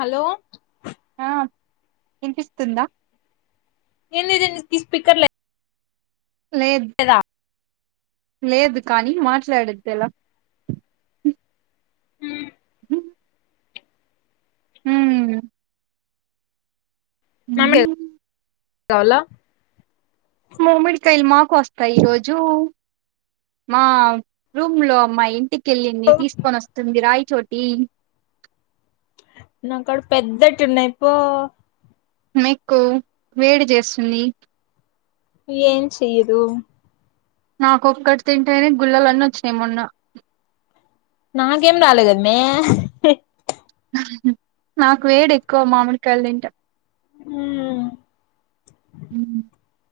Hello హా ఇనిపిస్తుందా ఏ [unintelligible] speaker లే లేద్ లేదు కానీ మాట్లాడే దేలా హు హు హ కవలా మామిడికాయలు మాకు వస్తాయి ఈ రోజు మా రూమ్ లో మా ఇంటికి కెళ్ళింది తీసుకొని వస్తుంది రాయిచోటి నాకడ పెద్దటున్నాయిపో నీకు వేడి చేస్తుంది ఏం చెయదు నాకొక్కటి తింటేనే గుళ్ళలన్నీ వచ్చినై మొన్న. నాకేం రాలేకదమ్య నాకు వేడేక్కువ మామిడికాయలు తింటే హు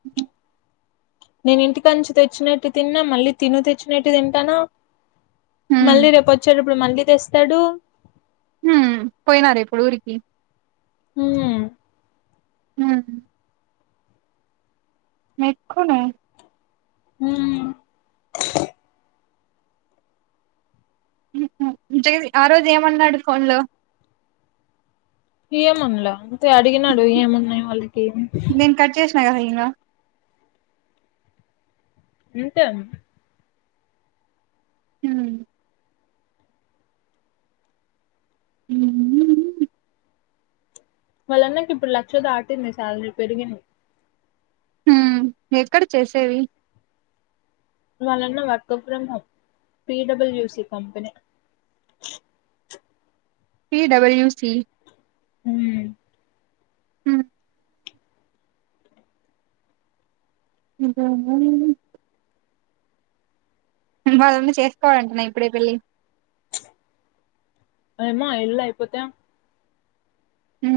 నేను ఇంటికాంచి తెచ్చినేటి తిన్నా మళ్ళీ తిను తెచ్చినటి తింటానా. మళ్ళీ ఉమ్ రేపు వచ్చేటప్పుడు మళ్ళీ తెస్తాడు హు పోయినారిప్పుడు ఊరికి హు హు మెక్కునే హు మ్మ [unintelligible] నిజగానే ఆ రోజు ఏమన్నాడు ఫోన్ లో. ఏమండ్ల అంతే అడిగినడు ఏమున్నాయి వాళ్ళి మేం కట్ చేసిన కదా ఇంగా ఇంతే హు వాళ్ళన్నకిప్పుడు లక్ష దాటింది శాలరీ పెరిగింది. హ ఎక్కడ చేసేవి వాళ్లన్న వర్క్ ఫ్రొం హోమ్ పిడయూసి కంపెనీ. పి డబల్యూ సి హు [unintelligible] వాళ్ళన్న చేసుకోడంటన ఇప్పుడే పెళ్ళి ఏమో ఆ ఇల్లు అయిపోతే హు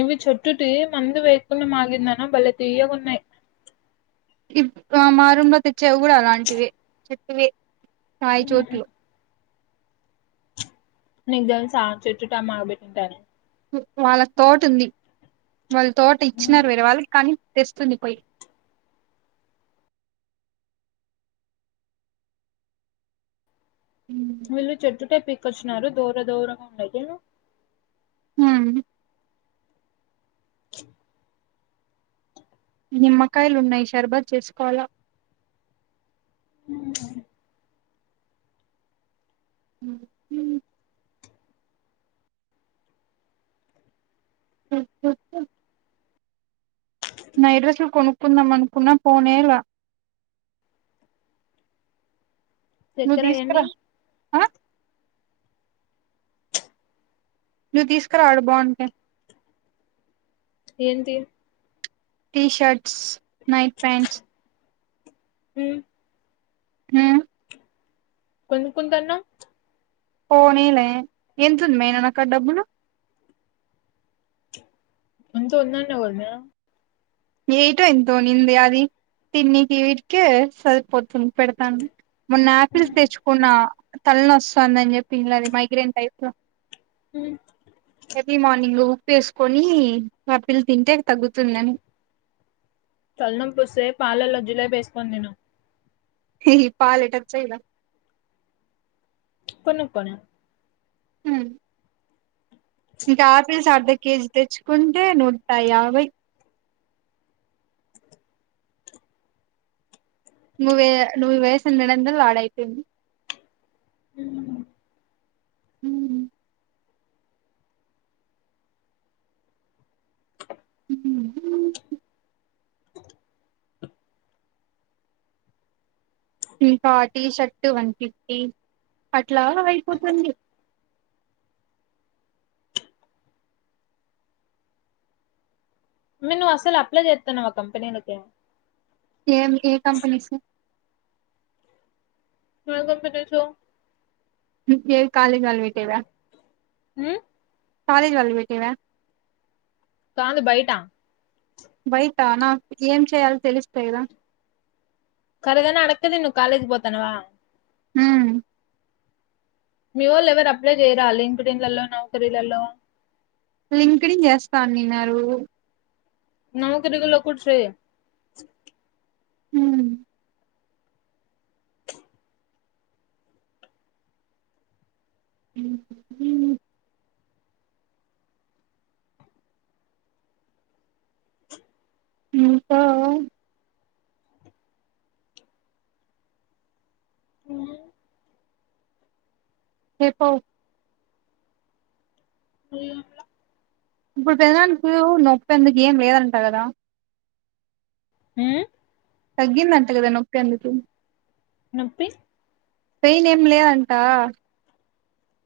ఇవి చెట్టుటి మందువేకుండ మాగిందన బలే తియ్యగున్నయ్. ఇప్ ఆ మా రూమ్ లో తెచ్చావి గూడ అలాంటివే చెప్పవే సాయి ఉమ్, చోట్లు నీక్ దెల్సా చుట్టు టమా [unintelligible] వ్ వాళ్ళకి తోటుంది వాళ్ళు తోట ఇచ్చినారు వేరే వాళ్ళకి కానీ తెస్తుంది పొయ్ వీళ్ళు చేట్టుట్టే పికొచ్చినారు దోర దోరగా ఉందైతే ఆ [inaudible] నిమ్మకాయలున్నయ్ షర్బత్ చేసుకోవాల [unintelligible] [inaudible] [unintelligible] నైడ్రేస్లు కొనుక్కుందామనుకున్నా పోనేల నువ్వు చెక్కర యెన్ని తీసుకురా ఆ నువ్వు తీసుకరా ఆడ బావుంటే ఏంటీ టీషర్ట్స్ నైట్ ప్యాంట్స్ [unintelligible] [unintelligible] కొనుక్కుంటన్నవ్ పోనీలే యెంతుందే నాకాడ డబ్బులు ఎంతో ఉందన్నవ్ గదనే నీతో ఎంతోనింది అది తిన్నీకి వీటికే సరిపోతుంది పెడతాం మొన్న ఆయాపిల్స్ తెచ్చుకున్నా తలనొస్తందని చెప్పి ఇల్లాది మైగ్రైన్ టైప్ లో [unintelligible] ఎర్లీ మార్నింగు ఉప్పేసుకొనీ ఆపిల్ తింటే తగ్గుతుందని తల్ నొప్పొస్తే పాలల్ల జిలేబేస్కొన్ దిను [unintelligible] కొను క్కొన్న మ్మ్ ఇంక ఆపిల్స్ అర్ధ కేజీ తెచ్చుకుంటే నూట యాభై నువే నువేసిం రెండొదల్ ఆడైపొయ్నయ్ [unintelligible] ఊ ఇంకా టీషర్టు వన్ ఫిఫ్టీ అట్లా అయిపోతుంది. మ నువ్ అస్సల్ అప్లయ్ జేత్తున్నవా కంపెనీలకీ యేం ఏ కంపనీసు నువ్ ఏం కంప్లీట్ చేసావ్ [unintelligible] కాలేజ్ వాళ్లు వెట్టిర్ర ఉమ్, కాలేజ్ వాళ్లు బెట్టిర్రా కాలు బయట బయటా నాకు ఏం చేయలో తెలిస్తే కదా కర్రిదాన అడక్కతిను కాలేజ్కి పోతానవా ఉ మీ వొళ్ళు ఎవరు అప్లై చేయరా లింక్డిన్ లల్లో నౌకారి లల్లో లింక్డిన్ చేస్తానిన్నారు నౌకరి లో కూడా ట్రై ఉ ఉ ఉ ఇంకా ఆ చెప్పు ఎం ల ఇప్పుడు పెదనానికి నొప్పి ఎందుకు ఏం లేదంట కదా ఉ తగ్గిందట్ట కదా నొక్కేందుకు నొప్పి పెయిన్ ఏం లేదంటా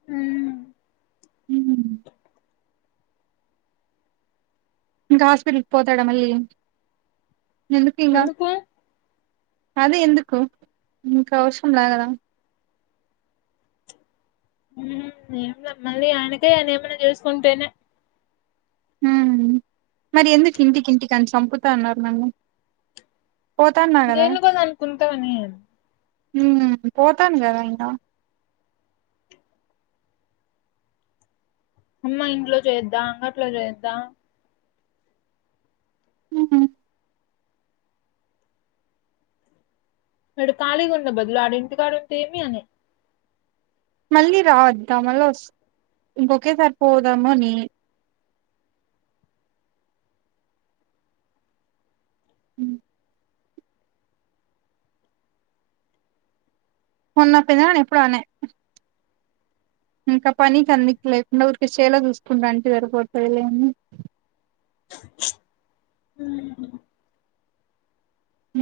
ఉ ఉ ఇంకా హాస్పిటల్కి పోతాడా మళ్ళీ ఎందుకు ఇంగ అదే ఎందుకు ఇంకా అవసరం లాగదా ఉహు ఏమ్ ల మల్లి ఆయనకే ఆయన ఏమన్నా చేసుకుంటేనే మరి ఎందుకు ఇంటికి ఇంటికని చంపుతాన్నారు నన్ని దేన్లకో దానికి ఉంటావని ఉ పోతాను కదా ఇంగ అమ్మా ఇంట్లో చేద్దా అంగట్లో చేద్దా ఉహు మడి ఖాళీగా ఉండే బదులు ఆడ ఇంటి కాడ ఉంటే అని మళ్ళీ రాద్దా మళ్ళ వస్ ఇంకొకేసారి పోదాముని ఉ మొన్న పెదనాన్న ఎప్పుడో అన ఇంకా పని కెందుకు లేకుండ ఊరికె చేలో చూసుకుంటాంటె సరిపోతది లే అని ఉ హ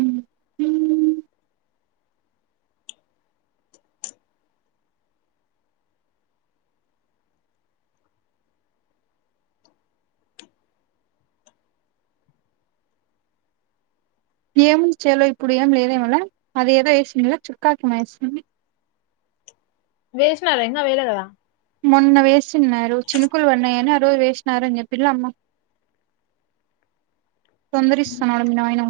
ఏముంది చేలో ఇప్పుడు ఎం లేదేమోల అది ఏదో ఏసిండ్ల చుక్కాకి ఎమో వేసింది వేసినారా ఇంకా వెయ్యలా కదా మొన్న వేసిన్నారు చినుకులు వన్నాయని ఆ రోజు వేసినారని చెప్పిళ అమ్మ తొందరిస్తనాడు మీ నాయన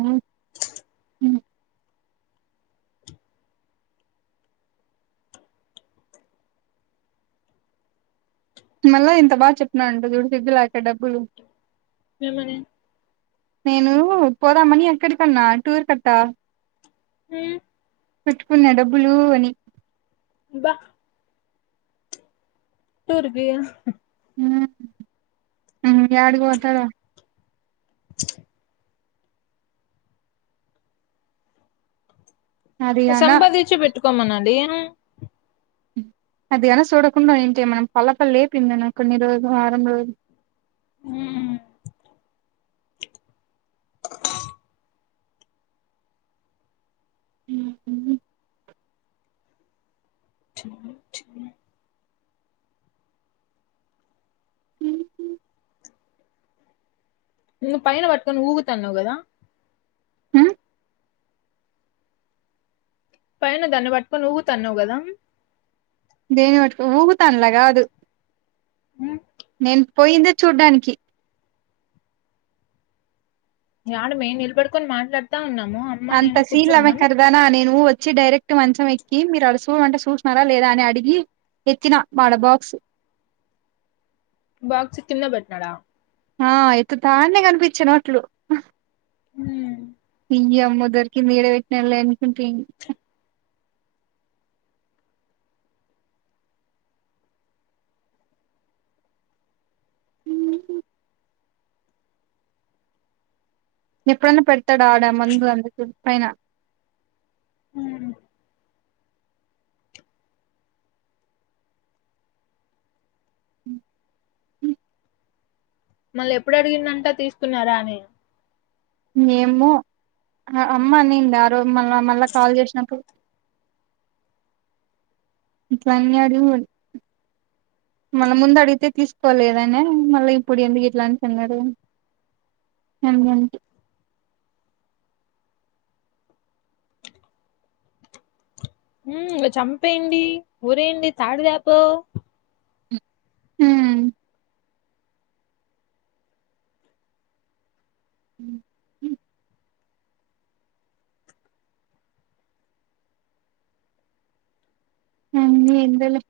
మళ్ళా ఎంత బాగా చెప్తున్నాదంట చూడు సిగ్గు లేక డబ్బులు ఏమని నేను పోదామని ఎక్కడికన్నా టూర్ కట్టా ఉ పెట్టుకున్న డబ్బులు అని బా టూరుపి ఉమ్ యాడి పోతాడో అది అనా సంపాదించి పెట్టుకోమనాలి [inaudible] అది గనా సూడకుండా అయింటే మనం పల్లపలు లేపింది కొన్ని రోజులు వారం రోజులు ఉమ్ ఉమ్ ఉమ్ చుమ్ చుమ్ నువ్ పైన బట్టుకొని ఊగుతున్నవ్ గదా ఉమ్ పైన దాన్ని బట్టుకొని ఊగుతన్నావ్ గదా దేన్ని బట్టుకొని ఊగుతాల్లా గాదు నేను పోయిందే చూడ్డానికి యాడ మేయిన్ నిలబడుకొని మాట్లాడతా ఉన్నావ్ అంత సీన్ లేవే కర్దానా నేను వ చ్చి డైరెక్ట్ మంచం ఎక్కి మీరు అడుసూడ మంటే చూసినారా లేదా అని అడిగి ఎత్తిన మాడ బాక్స్ బాక్స్ కింద బెట్టినాడా ఆ ఎత్తుతా ఉంటే కనిపించిన అట్లు ఉమ్ ఈ అమ్మదొరికింది ఈడ బెట్టినలే అనుకొని పోయిండు ఎప్పుడైన్నా పెడతాడు ఆడ మందు అందుకే పైన ఉమ్ ఉమ్ ఉమ్ మళ్ళీ ఎప్పుడు అడిగిందంటా తీసుకున్నారా అని ఏమో అమ్మ అనింది ఆ రోజు మళ్ళ మళ్ళా కాల్ జేసినప్పుడు ఇట్ల అన్నరు మళ్ళ ముందు అడిగితే తీసుకోలేదనే మళ్ళ ఇప్పుడు ఎందుకు ఇట్లాంటున్నారు. అంతే ఉమ్ ఇగ చంపేయండి ఊరేయండి తాడుదేపో హ్మ్ ఉమ్ ఉమ్ అన్ని ఎందోలే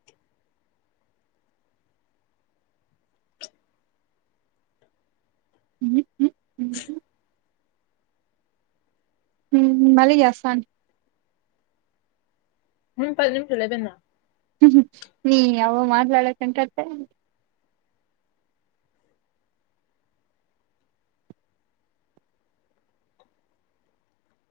ఉమ్ మ్ మ్ ఉమ్ మళ్ళీ జేస్తాను ఉమ్ పది నిమిషాలు అయిపోయిందా నీ అవ్వ మాట్లాడకంటంటే